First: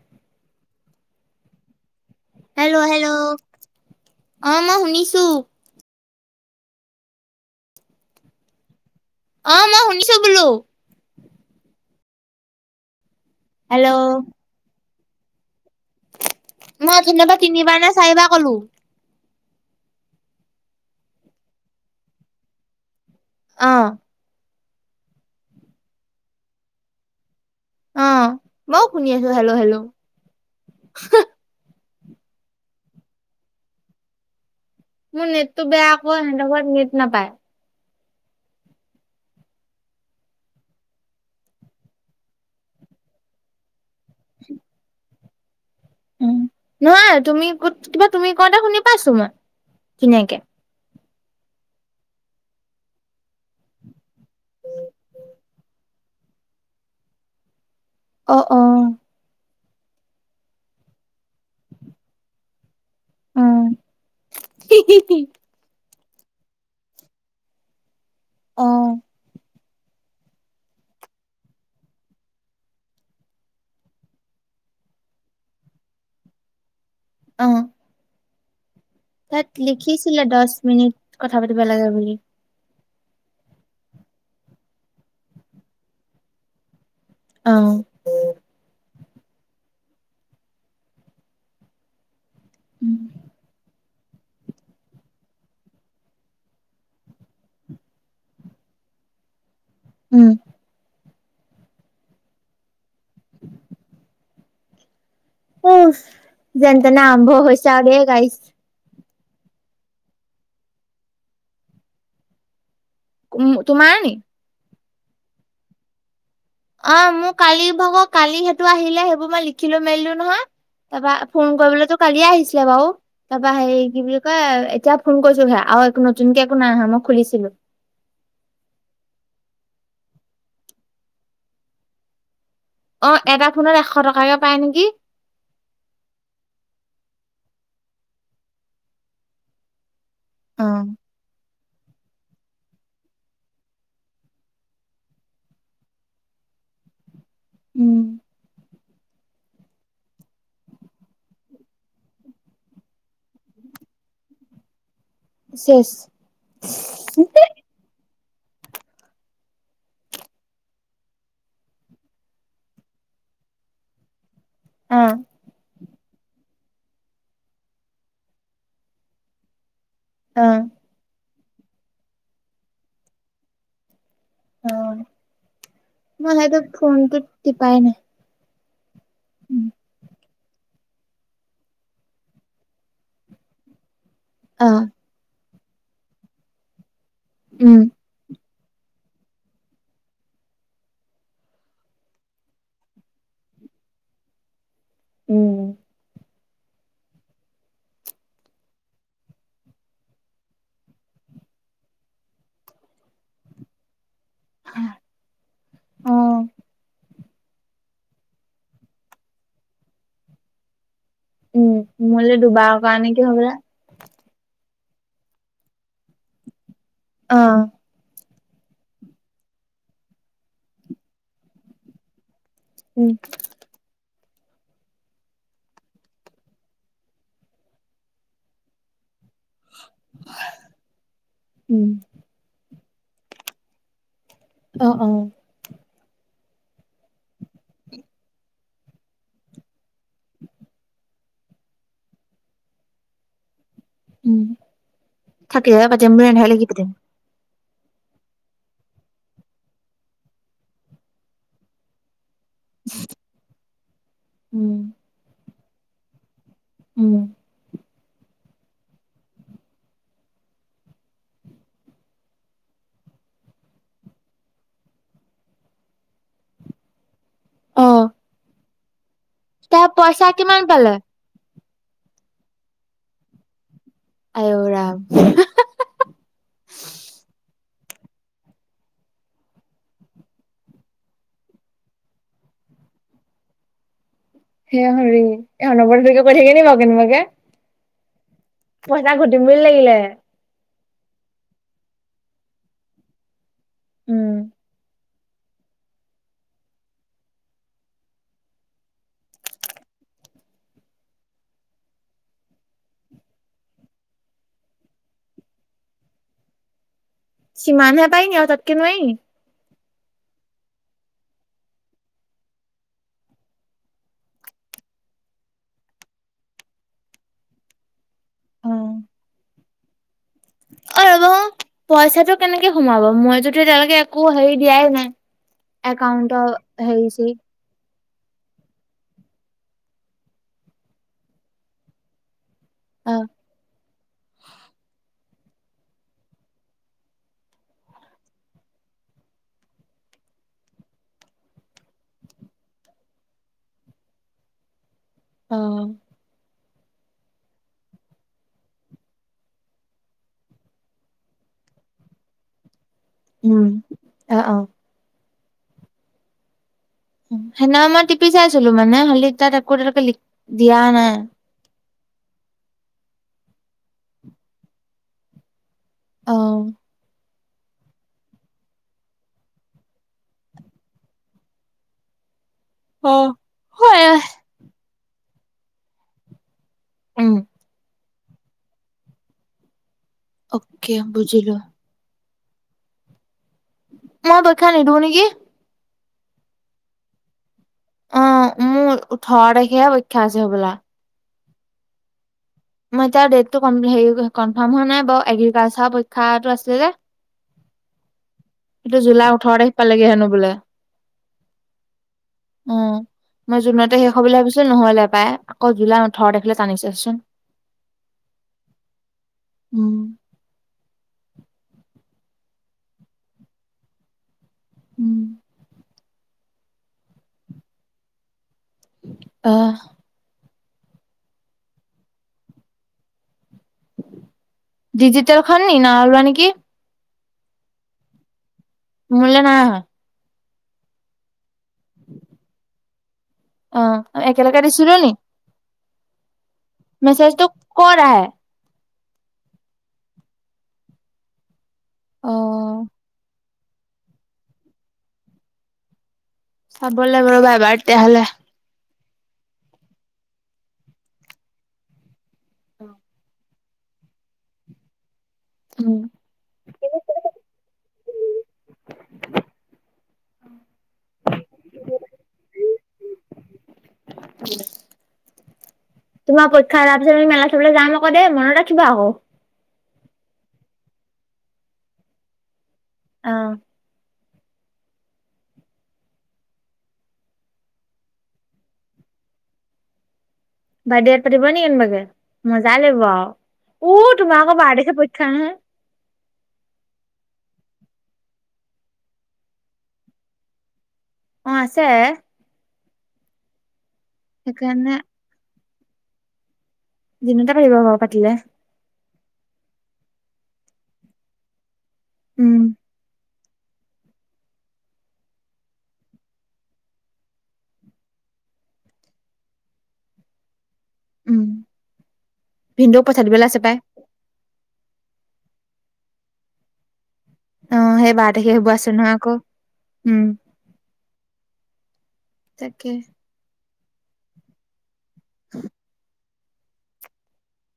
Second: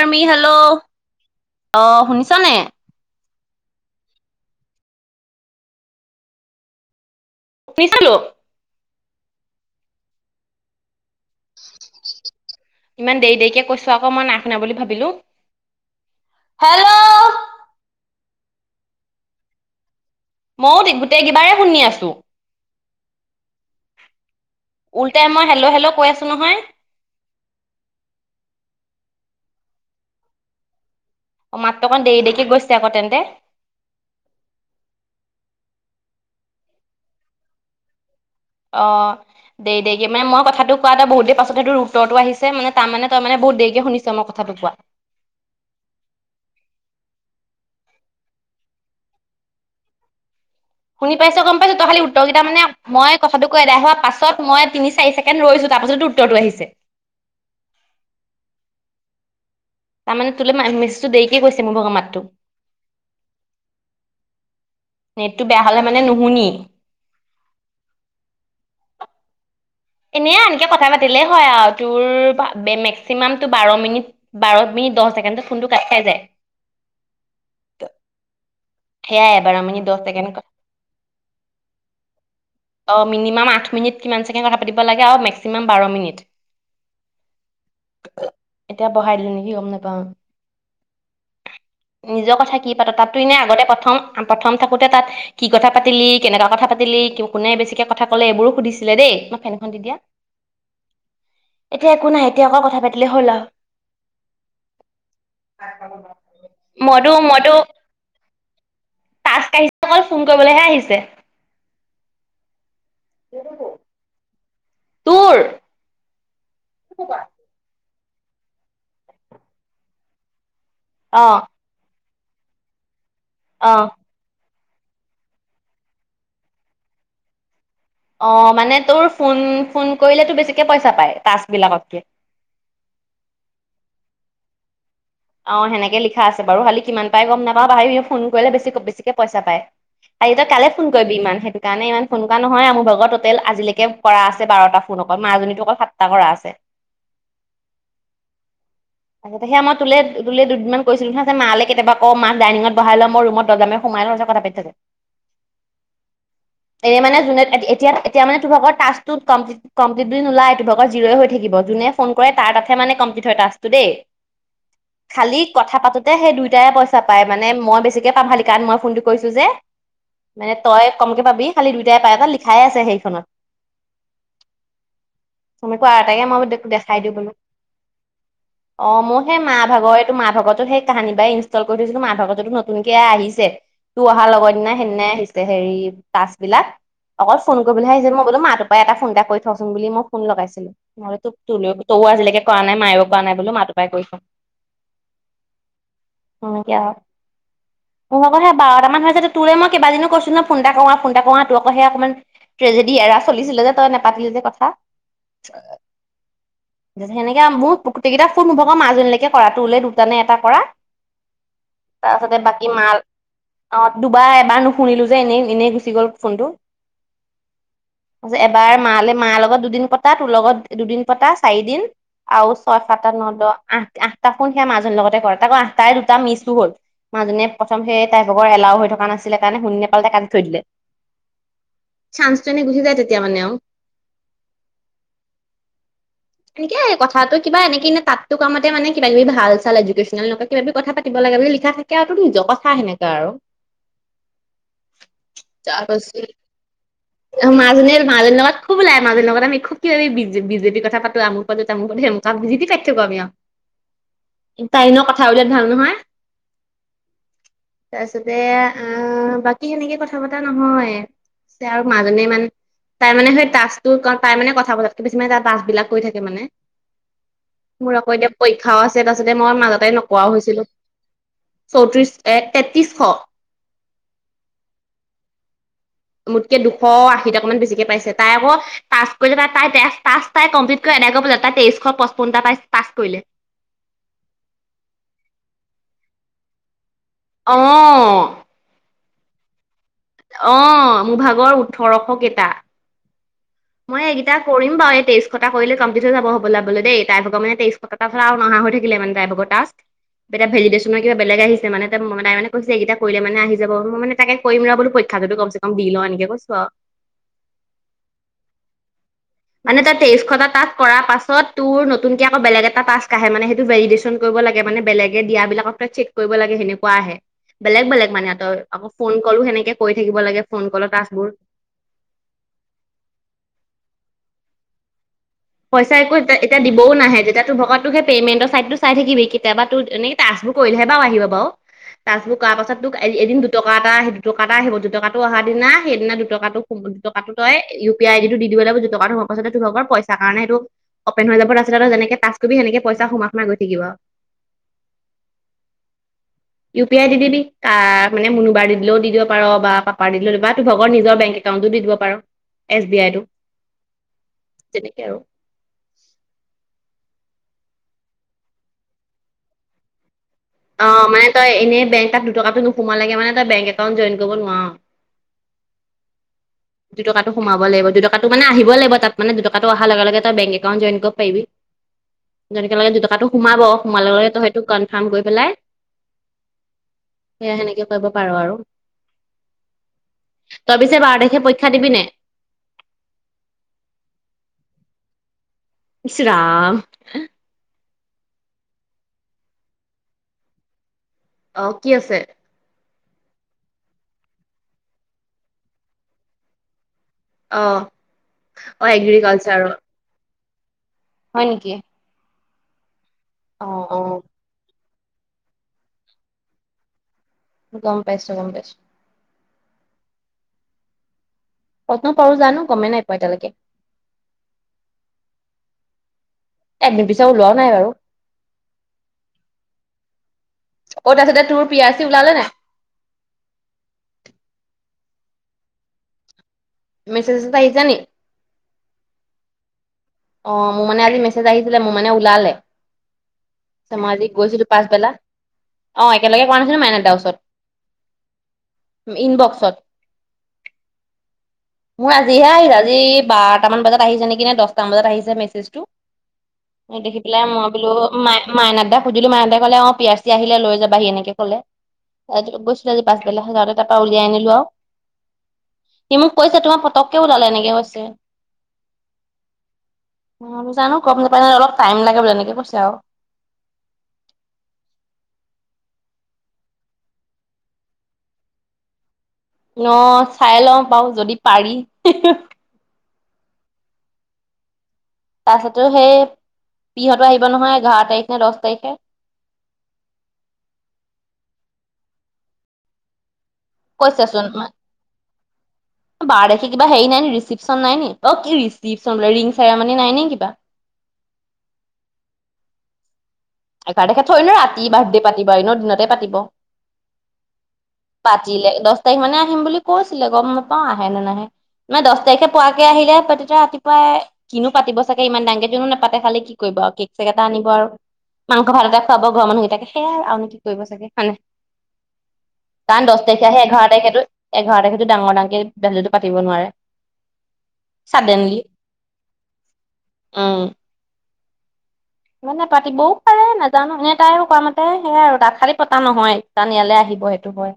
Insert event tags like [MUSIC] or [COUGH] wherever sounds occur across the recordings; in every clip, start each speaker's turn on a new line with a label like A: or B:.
A: Emi hello অহ।
B: Hello hello অ মই শুনিছোঁ।
A: [UNINTELLIGIBLE] চালোঁ।
B: অ মই শুনিছোঁ বোলো।
A: ইমান দেৰি দেৰি কৈছোঁ আকৌ
B: হেল্ল'
A: মই নাই শুনা বুলি ভাবিলোঁ।
B: মই ধন্যবাদ তিনিবাৰ নে চাৰিবাৰ কলোঁ।
A: মই গোটেইকেই বাৰেই শুনি আছোঁ।
B: অহ।
A: উল্টাই মই হেল্ল' হেল্ল' কৈ আছোঁ নহয়।
B: অ মই শুনি আছোঁ হেলো হেলো।
A: অ মাতটো অকণ দেৰি দেৰিকে গৈছে আকৌ তেন্তে।
B: মোৰ নেটটো বেয়া আকৌ সিহঁতৰ ঘৰত নেট নাপায়।
A: অ দেৰি দেৰিকে মানে মই কথাটো কোৱা এটা বহুত দেৰি পাছত সেই তোৰ উত্তৰটো আহিছে মানে তাৰ মানে তই মানে। বহুত দেৰিকে শুনিছোঁ মই কথাটো কোৱা।
B: উম নহয় তুমি ক'ত কিবা তুমি কওঁতে শুনি পাইছোঁ মই ধুনীয়াকে।
A: শুনি পাইছোঁ গম পাইছোঁ তই খালি উত্তৰ কেইটা মান মই কথাটো কোৱাৰ এৰাই হোৱা পাছত মই তিনি চাৰি ছেকেণ্ড ৰৈছোঁ তা। পাছতহে উত্তৰটো আহিছে।
B: অ অ।
A: তাৰমানে তোলৈ মেছেজটো দেৰিকে গৈছে মই ভাগৰ মাতটো।
B: অ
A: [UNINTELLIGIBLE] নেটটো বেয়া হলে। মানে নুশুনি।
B: অহ।
A: এনেই আনকে কথা পাতিলে হয় আৰু তোৰ মেক্সিমাম তোৰ বাৰ মিনিট বাৰ মিনি। দহ ছেকেণ্ডত ফোনটো কাট খাই যায়।
B: অহ।
A: সেয়াই
B: তাত
A: বাৰ মিনিট
B: লিখিছিলে
A: ছেকেণ্ড
B: দহ মিনিট কথা পাতিব লাগে বুলি।
A: অ, মিনিমাম আঠ মিনিট কিমান চেকেণ্ড কথা পাতিব লাগে আৰু মেক্সিমাম বাৰ মিনিট।
B: অ'
A: বহাই দিলে নেকি গম নাপাওঁ। নিজৰ কথা কি পাত,
B: উম
A: তাততো এনেই আগতে প্ৰথম প্ৰথম থাকোতে তাত কি কথা পাতিলি, কেনেকুৱা কথা পাতিলি, কোনে বেছিকে কথা ক'লে এইবোৰো সুধিছিলে দেই। খন দি দিয়া। এতিয়া একো নাই, এতিয়া অকল কথা পাতিলেই হ'ল আও।
B: উম যেন তেনে আৰম্ভ হৈছে আৰু দেই গাইজ।
A: [UNINTELLIGIBLE] ফোন কৰিবলৈহে আহিছে।
B: ও, তোমাৰ নি?
A: তোৰ?
B: অ, মোৰ কালি ভাগৰ কালি সেইটো আহিলে, সেইবোৰ মই লিখিলো মেলিলো নহয় তাপা,
A: অ
B: ফোন কৰিবলৈতো কালিয়ে আহিছিলে বাৰু, তাৰপা
A: অ
B: হেই, কি বুলি কয় এতিয়া ফোন কৰিছো হেয়া, আৰু একো নতুনকে একো নাই আহা, মই খুলিছিলো।
A: অ', মানে তোৰ ফোন, ফোন কৰিলে তোৰ বেছিকৈ পইচা পায়, টাস্কবিলাকতকৈ।
B: অ, এটা ফোনত এশ টকাকে পাই নেকি?
A: অ, সেনেকে লিখা আছে বাৰু, খালি কিমান পাই গম নাপাওঁ, [UNINTELLIGIBLE] ফোন কৰিলে বেছি বেছিকে পইচা পায়। আও এতিয়া কালে ফোন
B: অ',
A: কৰিবি ইমান সেইটো কাৰণে ইমান ফোন কৰা নহয় আও মোৰ ভাগৰ, টোটেল আজিলৈকে কৰা আছে বাৰটা ফোন অকল, মাজনীতো অকল সাতটা কৰা আছে।
B: উম,
A: আগতে সেয়া মই তোলে এদিন নে দুদিনমান কৰিছিলো নহয়, তাৰছত মা লে কেতিয়াবা কও, মাক ডাইনিঙত বহাই লওঁ, মই ৰুমত দৰ্জা মাৰি সোমাই লওঁ, তাছত কথা পাতি থাকো।
B: চেচ।
A: এনে মানে জোনে, এত এতিয়া তিয়া মানে তোৰ ভাগৰ টাস্কটো কমপ্লিট কম্প্লিট বুলি নোলায়। তোৰ ভাগৰ জিৰ ই হৈ থাকিব। জোনে ফোন কৰে, তাৰ তাতহে মানে কম দি থৈয় ষ্টাট টো দেই
B: অ',
A: খালি কথা পাতোতে সেই দুইোটাই পইচা পায়, মানে মই বেছিকে পাম খালি কাৰণ মই ফোনটো কৰিছোঁ যে মানে
B: অ',
A: তই কমকে পাবি খালি দুইটাই পায়। তাত লিখাই আছে সেইখনত
B: অ',
A: তমি কোৱা আটাইকে মই
B: সেইটো
A: দেখাই দিওঁ
B: ফোনটোত
A: বোলোঁ।
B: টিপাই নাই।
A: অ' মোৰ সেই মা অ' এইটো মা ভাগতো সেই তাহানিবা ইনষ্টল কৰি থৈছিলোঁ। মা ভাগতোত নতুনকে আহিছে। তোৰ অহাৰ লগৰ দিনা
B: অ',
A: সেইদিনাই আহিছে। হেৰি ত্ৰাছ বিলাক অকল ফোন
B: উম,
A: কৰিবলৈ আহিছে মই বোলোঁ মা টোৰপা তাই এটা ফোন এটা কৰি থওঁচোন বুলি। মই ফোন লগাইছিলোঁ নহ'লে তোক তো তৌও আজিলৈকে কৰা নাই মাইয়ো কৰা নাই বোলোঁ মাত পাই কৰি থওঁ
B: উম।
A: অ' এতিয়া তোৰক মই অকন বাৰটাম মান হৈছে তোৰলৈ মই কেইবাদিনো কৈছো ন ফোন এটা কৰোঁ আহ ফোন এটা কৰোঁ তোৰ অ'ক সেই অকণমান ট্ৰেজেডি এৰা চলিছিলে যে তই নোপাতিলি যে কথা
B: অ',
A: সেনেকে মোৰ গোটেইকেইটাক ফোন মোভাগক মাজনীলৈকে কৰা টোলে দুটা নে এটা কৰা
B: উম,
A: তাৰপাছতে
B: মোলৈ
A: বাকী
B: দুবাৰৰ
A: মাল
B: কৰা নেকি হ'বলা।
A: অ দুবাৰ এবাৰ নুশুনিলোঁ যে এনেই এনেই গুচি গ'ল ফোনটো।
B: অহ'
A: যে এবাৰ মা মাৰ লগত দুদিন পতা তোৰ লগত দুদিন পতা চাৰিদিন আৰু ছয়
B: উম,
A: সাতটা ন দহ আঠ আঠ তাকো সেয়া মাজনীৰ লগতে কৰা, তাকো আঠটাই তাই দুটা মিচো হ'ল মাজনীয়ে প্ৰথম সেই তাই গ্ৰুপৰ এলাও হৈ থকা নাছিল। কাৰণে শুনি নোপালে কাটি থৈ দিলে।
B: উম,
A: চাঞ্চ টো এনেই গুচি যাই তেত তেতিয়া মানে আও
B: অ' অ'।
A: এনেকেই কথাটো কিবা এনেকেই নে তাতটো কোৱামতে মানে কিবা কিবি ভাল, চাল এডুকেচনেল কিবা কিবি কথা পতিব লাগে বুলি লিখা থাকে আৰু টোৰ নিজৰ কথা সেনেকা আৰু
B: উম থাকি হে পতিম বোৰহে [UNINTELLIGIBLE] লাগিব তিম
A: অ মাজনীৰ মাজনীৰ লগত খুব ওলাই মাজনীৰ মাজনী লগত আমি খুব ওলায়, মাজনীৰ লগত আমি খোব কিবা কিবি বিজেপিৰ কথা পাতো আমুক পাতো তামোকত হেবো ত বিজেপি টাইপকে পাবি আও
B: উম
A: তাই এনেও কথাবিলাক ভাবিব নোৱায়ে
B: উম
A: তাৰপিছতে আহ বাকী সেনেকে কথা পতা নহয় তাই মাজনীয়ে মানে তাই মানে সেই টাস্ক টোৰ কাৰণ তাই মানে কথা বোৰতকে বেছি মানে তাই টাস্ক বিলাক কৰি থাকে মানে মোৰ
B: অ'
A: আকৌ এতিয়া পৰীক্ষ টে তা পাচতে মই মাজতে
B: তাৰ পইচা
A: নোকোৱাও
B: কিমান
A: হৈছিলো
B: পালে?
A: চৌত্ৰিছ এক তেত্ৰিছশ
B: অঔ ৰাম হা হা হা
A: মোতকে দুশ আশী টকা মান বেছিকে পাইছে তাই আকৌ টাস্ক কৰিছে তাই তাই টাস্ক কমপ্লিট কৰি তাই কৈ পেলাই তাই তেইশ পঁচপন্নটা পাইছ পাছ কৰিলে
B: হে হৰি এ অনবৰতে কি থাকে নি বাৰু কেনোবাক
A: অঁ
B: পইচা ঘটিম বুলি লাগিলে
A: অ মোৰ ভাগৰ ওঠৰশ কেইটা মই
B: উম
A: এইকেইটা কৰিম বাৰু এই তেইশ কটা কৰিলে কমপ্লিট হৈ যাব হবলা বলে দেই তাই ভাগৰ মানে তেইশ টকাৰ পৰা নহা হৈ থাকিল মানে তাই ভাগৰ টাস্ক এতিয়া ভেলিডেশ্যনৰ কিবা বেলেগ আহিছে মানে তাই মানে কৈছে এইগিটা কৰিলে মানে আহি যাব মই মানে তাকে কৰিম ৰ বুলি কৈ পৰিক্ষাটো কমচে কম দি লও এনেকে কৈছো আৰু
B: সিমান হে পাৰি নি আৰু তাতকে নোৱাৰি নি
A: মানে তাৰ তেইশটা টাস্ক কৰাৰ পাছত তোৰ নতুনকে আকৌ বেলেগ এটা টাস্ক আহে মানে সেইটো ভেলিডেশ্যন কৰিব লাগে মানে বেলেগে দিয়াবিলাকক তই চেক কৰিব লাগে সেনেকুৱা আহে বেলেগ বেলেগ মানে তই আকৌ
B: অ'
A: ফোন কলো সেনেকে কৰি থাকিব লাগে ফোন কলৰ
B: অ
A: টাস্কবোৰ
B: ৰ'ব পইচাটো কেনেকে সোমাব মই যদি এতিয়ালেকে একো হৰি দিয়াই নাই
A: পইচা একো
B: একাউণ্টৰ
A: এতিয়া দিবও
B: হেৰি
A: নাহে
B: চেৰি
A: যেতিয়া তো ভকত সেই পেমেন্টৰ চাইটটো চাই থাকিবি কেতিয়াবা তো এনে টাস্কবোৰ কৰিলেহে বাৰু আহিব বাৰু টাস্কবো কৰাৰ পাছত তোক এ
B: অ'
A: এদিন দুটকা এটা আহিব দুটকা এটা আহিব দুটকা অহা দিনা সেইদিনা দুটকা টো দুটকাটো তই ইউ পি আই ডিটো দি দিব লাগিব দুটকাটো সুমুৱাৰ পিছতহে তোৰভাগৰ পইচা তাৰ কাৰণে এইটো অপেন হৈ যাব তাৰপিছত তই যেনেকে টাস্ক কৰিবি সেনেকে পইচা সোমাই সোমাই গৈ থাকিব আও [UNINTELLIGIBLE]
B: অ
A: ইউ পি আই দি দিবি তা মানে মুবাৰ দি দিলেও দি দিব পাৰ বা পাপাৰ দিলে দিব পাৰ বা তোৰ নিজৰ ভাগৰ বেংক এক ততো দি দিব পাৰ এছ বি
B: উম অ অ
A: অ
B: সেদিনা মই টিপি চাই আছিলো মানে হ'লি তাত একো এতিয়ালেকে লি
A: অ মানে তই এনেই বেংক তাত দুটকাটো নোসোমালৈকে মানে তই বেংক একাউণ্ট জইন কৰিব নোৱাঅ
B: অ'
A: দুটকা সোমাব লাগিব দুটকা মানে আহিব লাগিব তাত মানে দুটকাটো অহাৰ লগে লগে তই বেংক একাউণ্ট জইন কৰিব পাৰিবি যেনেকে ল দুটকাটো
B: অ'
A: সোমাব সোমাই
B: হয়
A: লৈ সেইটো কনফাৰ্ম কৰি পেলাই
B: উম
A: সেয়া সেনেকে কৰিব পাৰ আৰু তই
B: অকে
A: পিছে বাৰ তাৰিখে
B: বুজিলো
A: [UNINTELLIGIBLE]
B: মই পৰিক্ষা নিদো নিকি
A: ইচ্ ৰাম
B: অ মোৰ ওঠৰ তাৰিখেহে পৰিক্ষা আছে হ'বলা
A: অ কি আছে
B: ন তাৰ ডেটটো কম হেই কমৰ্ফম হোৱা নাই বাও এগ্ৰিকালছাৰ পৰিক্ষাটো আছে যে
A: অহ,
B: সেইটো জুলাই ওঠৰ তাৰিখ পালেগে হেনো বোলে।
A: হয় নেকি?
B: উম, মই
A: অ
B: জুনতে
A: অ
B: শেষ হব বুলি ভাবিছো নহলে। পাই আকৌ জোলা ওঠৰ দেখিলে টানিছেচোন।
A: গম পাইছো, গম পাইছো।
B: উম,
A: কত্ন পাৰো জানো গমেই নাই পোৱা এতিয়ালৈকে।
B: উম,
A: এডমিনট পিছত ওলোৱা নাই বাৰু।
B: আহ,
A: অ' তাৰপছতে তোৰ পি আৰ চি ওলালে নাই?
B: ডিজিটেল খন নাইওলোৱা নেকি?
A: মেছেজত এটা আহিছে নি?
B: মুলে নাই আহা।
A: অ' মোৰ মানে আজি মেছেজ আহিছিলে মোৰ মানে ওলালে।
B: অ
A: ধেমাজি
B: একেলগে
A: গৈছিলো
B: দিছিলো
A: পাছবেলা
B: নি
A: অ' একেলগে কৰা নাছিলো মাইনাদাৰ ওচৰত
B: মেছেজটো কত আহে
A: ইনবক্সত মোৰ
B: অ।
A: আজিহে আহে আজি বাৰ এটামান বজাত আহিছে নেকি নে দহটা মান বজাত আহিছে মেছেজটো।
B: চাব
A: দেখি
B: লাগিব
A: পেলাই
B: ৰ'বা
A: মই
B: এবাৰ
A: বোলো
B: তেতিয়াহ'লে
A: মাই মাইনাডা সুধিলো মাইনা দা কলে অ' পি আৰ চি আহিলে লৈ যাবাহি এনেকে কলে গৈছিলেজি পাছবেলাতে। তাৰাপ পৰা উলিয়াই আনিলো আৰু।
B: উম।
A: সি মোক কৈছো তোমাৰ পতককে ওলালে এনেকে কৈছে। অ', জানো গম নাপাই ন অলপ টাইম লাগে বুলি এনেকে কৈছে আৰু।
B: তোমাৰ পৰীক্ষা তাৰ পিছত আমি মেলা চাবলৈ যাম আকৌ দেই মনত ৰাখিবা আকৌ।
A: ন চাই লওঁ বাৰও যদি পাৰি।
B: অহ,
A: তাৰপিছতো সেই বিহতো আহিব নহয় এঘাৰ তাৰিখ নে দহ তাৰিখে। [INAUDIBLE]
B: বাৰ তাৰিখে পাতিব নে কনবাগে মজা লাগিব। উ,
A: কৈছাচোন
B: তোমাৰ আকৌ বাৰ তাৰিখে পৰীক্ষা নহয়।
A: বাৰ তাৰিখে কিবা হেৰি নাই ন ৰিচিপশন ন নি অ' কি ৰিচিপশন বোলে ৰিং চেমনি নাই নে কিবা? [INAUDIBLE]
B: অ আছে।
A: এঘাৰ তেখেত থৈ আহিম ন ৰাতি
B: সেইকাৰণে
A: বাৰ্থডে পাতিব এনেও দিনতে পাতিব।
B: দিনতে পাতিব বাৰু পাতিলে।
A: তাৰিখ মানে আহিম বুলি কৈছিলে গম নাপাওঁ আহে নে নাহে মানে দহ তাৰিখে
B: উম,
A: পোৱাকে আহিলে পা ৰাতিপুৱাই কিনো পাতিব চাগে ইমান ডাঙৰকে নেপাতে খালে কি কৰিব আৰু কেক চেক এটা আনিব আৰু। মাংস ভাত এটা খুৱাব গৰ মানুহ এটাকে সেয়া আৰু। কৰিব চাগে হয় নে
B: উম। ভিনদেউক
A: কাৰণ
B: পইচা
A: দহ তাৰিখে
B: দিবলৈ আছে
A: আহে
B: পাই।
A: এঘাৰ তাৰিখেতো এঘাৰ তাৰিখ। ডাঙৰ-ডাঙকে ভেলুটো পাতিব নোৱাৰে।
B: অহ, সেই বাৰ দেখি
A: চাডেনলি
B: হব আছে নহয় আকৌ। উম,
A: মানে
B: তাকে।
A: পাতিবও পাৰে নাজানো, এনে তাই কোৱা মতে সেয়াই আৰু দাঁতশালী পতা নহয়। কাৰণ ইয়ালৈ আহিব সেইটো হয়,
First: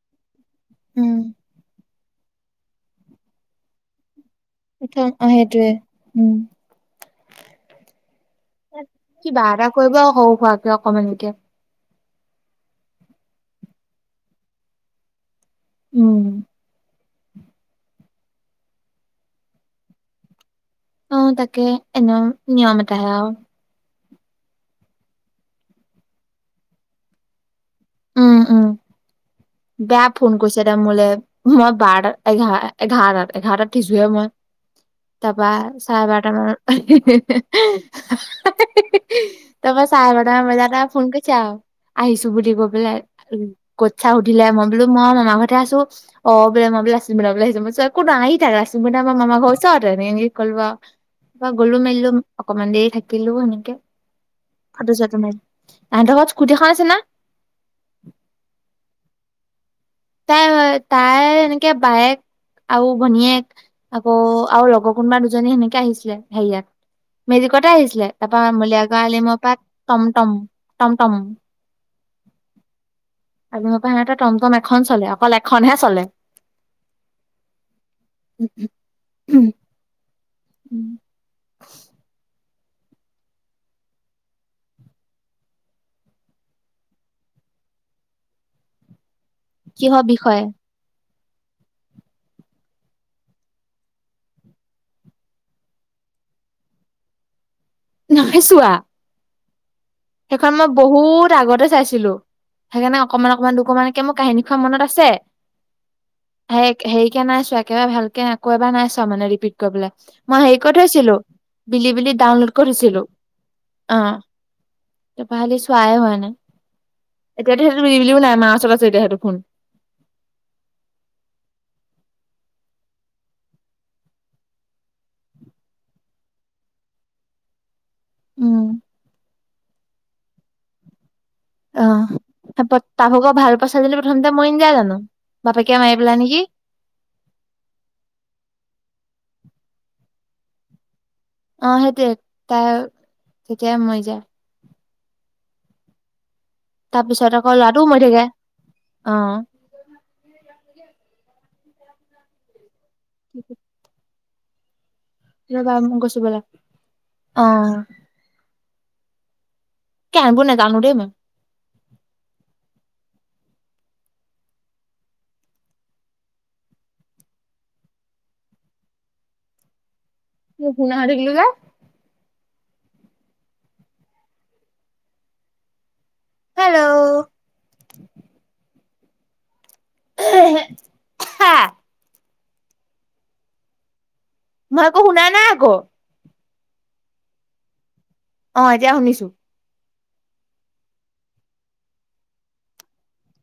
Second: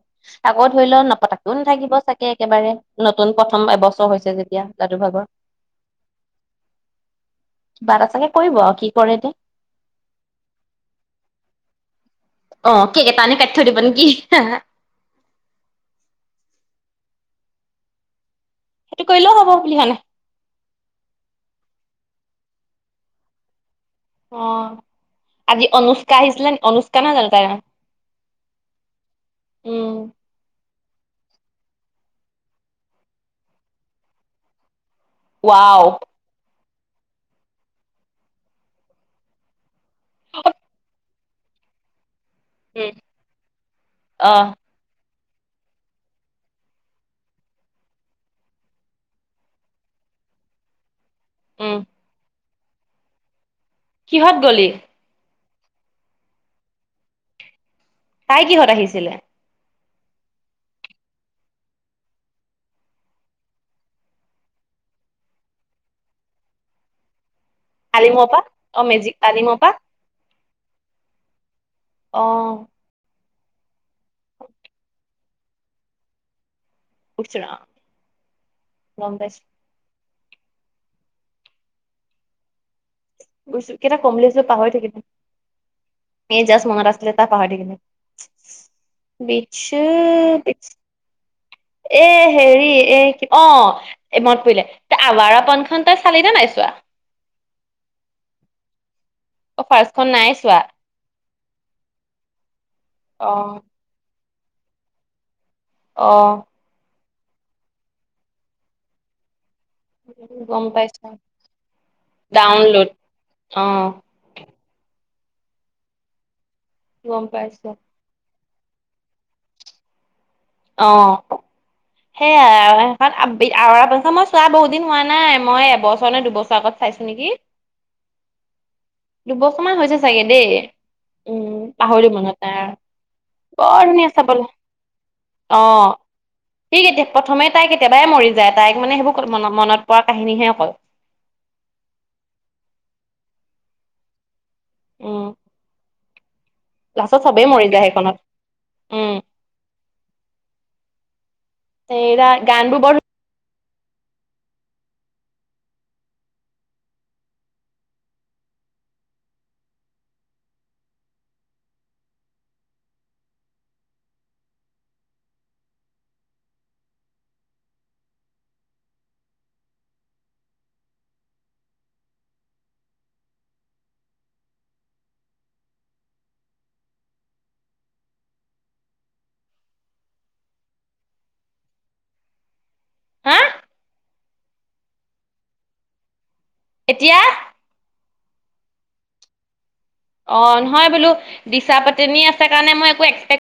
A: আকৌ ধৰি লও
B: উম,
A: নপতাকেও নাথাকিব চ একেবাৰে নতুন প্ৰথম এবছৰ হৈছে য এতিয়া
B: প্ৰথম
A: যাদুভাগৰ
B: অ', সেইটোৱে। উম।
A: কিবা এটা চাগে কৰিব আৰু কি কৰে এতিয়া
B: কিবা এটা কৰিব আৰু সৰু সুৱাকে অকমানি কে।
A: অ' কেক এটা আনি কাটি থৈ দিব নেকি?
B: উম।
A: সেইটো কৰিলেও হ'ব বুলি হোৱা [UNINTELLIGIBLE]
B: অ', তাকে এনেও নিয়ম এটাহে আৰু।
A: অ', আজি অনুষ্কা আহিছিলে, অনুষ্কা নহয় জানো তাইৰ‌ নাম?
B: উম, উম।
A: উম
B: বেয়া ফোন কৰিছে তাই মোলে। মই বাৰটা, এঘাৰ, এঘাৰতা-এঘাৰতাত উঠিছোঁহে মই। তাপা
A: ৱাও
B: চাৰে বাৰটা মানত তাপা চাৰে বাৰটা‌ মান বজাৰ আৰু ফোন কৰিছে আৰু, আহিছোঁ বুলি কৈ
A: উম
B: পেলাই [UNINTELLIGIBLE] উঠিলে
A: অ'।
B: মই বোলো মই মামাৰ ঘৰতহে আছোঁ অ', বোলে মই বোলে [UNINTELLIGIBLE] আহিছোঁ একো নহয় আহি থাকা [UNINTELLIGIBLE] মামাৰ ঘৰ ওচৰতে ক'লো আৰু গ'লো,
A: উম
B: মেলিলোঁ অকমান দেৰি থাকিলোঁ সেনেকে।
A: কিহঁত গলি?
B: তাহাতৰ ঘৰত স্কুটি এখন আছে না।
A: তাই কিহঁত আহিছিলে?
B: তাই, তাই এনেকে বায়েক আৰু ভনীয়েক আকৌ আৰু লগৰ কোনোবা দুজনী সেনেকে আহিছিলে হেৰিয়াত। মেজিকতে আহিছিলে।
A: আলিমৰ পৰা
B: তাৰপা
A: অ'
B: মলিয়াগাওঁ
A: মেজিক
B: আলিমৰ পৰা টমটম, টমটম।
A: অ'।
B: [UNINTELLIGIBLE] সিহঁতৰ টমটম এখন চলে, অকল এখনহে চলে।
A: ইচ ৰাম, গম পাইছোঁ।
B: উম।
A: বুজিছোঁ, কিবা এটা কম বুলি ভাবিছিলোঁ পাহৰি থাকিলোঁ। এ, জাষ্ট মনত আছিলে পাহৰি থাকিলোঁ।
B: কিহৰ বিষয়ে
A: [UNINTELLIGIBLE] এ, হেৰি এ, অ', এ মনত পৰিলে তে আভাৰা পনখন তই চালি নে নাই চোৱা? [INAUDIBLE]
B: নাহে চোৱা।
A: অ ফাৰ্ষ্টখন নাই
B: সেইখন
A: চোৱা
B: মই বহুত আগতে চাইছিলো সেইকাৰণে অকমান
A: অ
B: অকমান দুকমানকে মোৰ কাহিনী খ মনত আছে?
A: অ
B: হে, হে কে নাই চোৱা, একেবাৰে ভালকে আকৌ এবাৰ নাই চোৱা মানে ৰিপিট কৰিবলে মই হেৰি
A: গম
B: কৈ
A: পাইছো
B: থৈছিলোঁ, বিলি বিলি ডাউনলোড কৰিছিলোঁ।
A: অ'।
B: তপা হালি চোৱাই হোৱা নাই,
A: গম
B: এতিয়াটো
A: পাইছো
B: [UNINTELLIGIBLE] নাই আৰু। চলাছে এতিয়া সেইটো ফোন।
A: অহ। সেয়াৰা অপ আৰা পইচা মই চোৱা বহুত দিন হোৱা নাই মই এবছৰ নে দুবছৰ আগত চাইছোঁ নেকি।
B: উম।
A: দুবছৰমান হৈছে চাগে দেই। উম,
B: অ',
A: পাহৰি মনত নাই আৰু
B: তাহুকৰ ভাল পোৱা
A: বৰ
B: ছোৱালীজনী
A: ধুনীয়া
B: প্ৰথমতে
A: চাবলে।
B: মৰি নাযায় জানো? বাপেকে মাৰি
A: অ',
B: পেলাই নেকি?
A: এ এতিয়া প্ৰথমে তাই কেতিয়াবাই মৰি যায়, তাইক মানে সেইবোৰ ক' মন-মনত পৰা কাহিনীহে অকল।
B: অ', সেইটোৱে তাই তেতিয়াই মৰি যায়।
A: উম। লাষ্টত
B: তাৰপিছত
A: চবেই
B: আকৌ
A: মৰি
B: ল'ৰাটোও
A: যায় সেইখনত,
B: থাকে।
A: উম।
B: অ',
A: এইটা গানবোৰ বৰ
B: [INAUDIBLE] [UNINTELLIGIBLE] গচিবলে অ'। কে আগু নেকান্দুদে মই। [UNINTELLIGIBLE] হেল্লো' হা
A: হা
B: মই একো শুনা নাই আকৌ।
A: এতিয়া।
B: অ এতিয়া শুনিছো।
A: অ নহয় বোলো দিচা পাতনী আছে কাৰণে মই একো এক্স্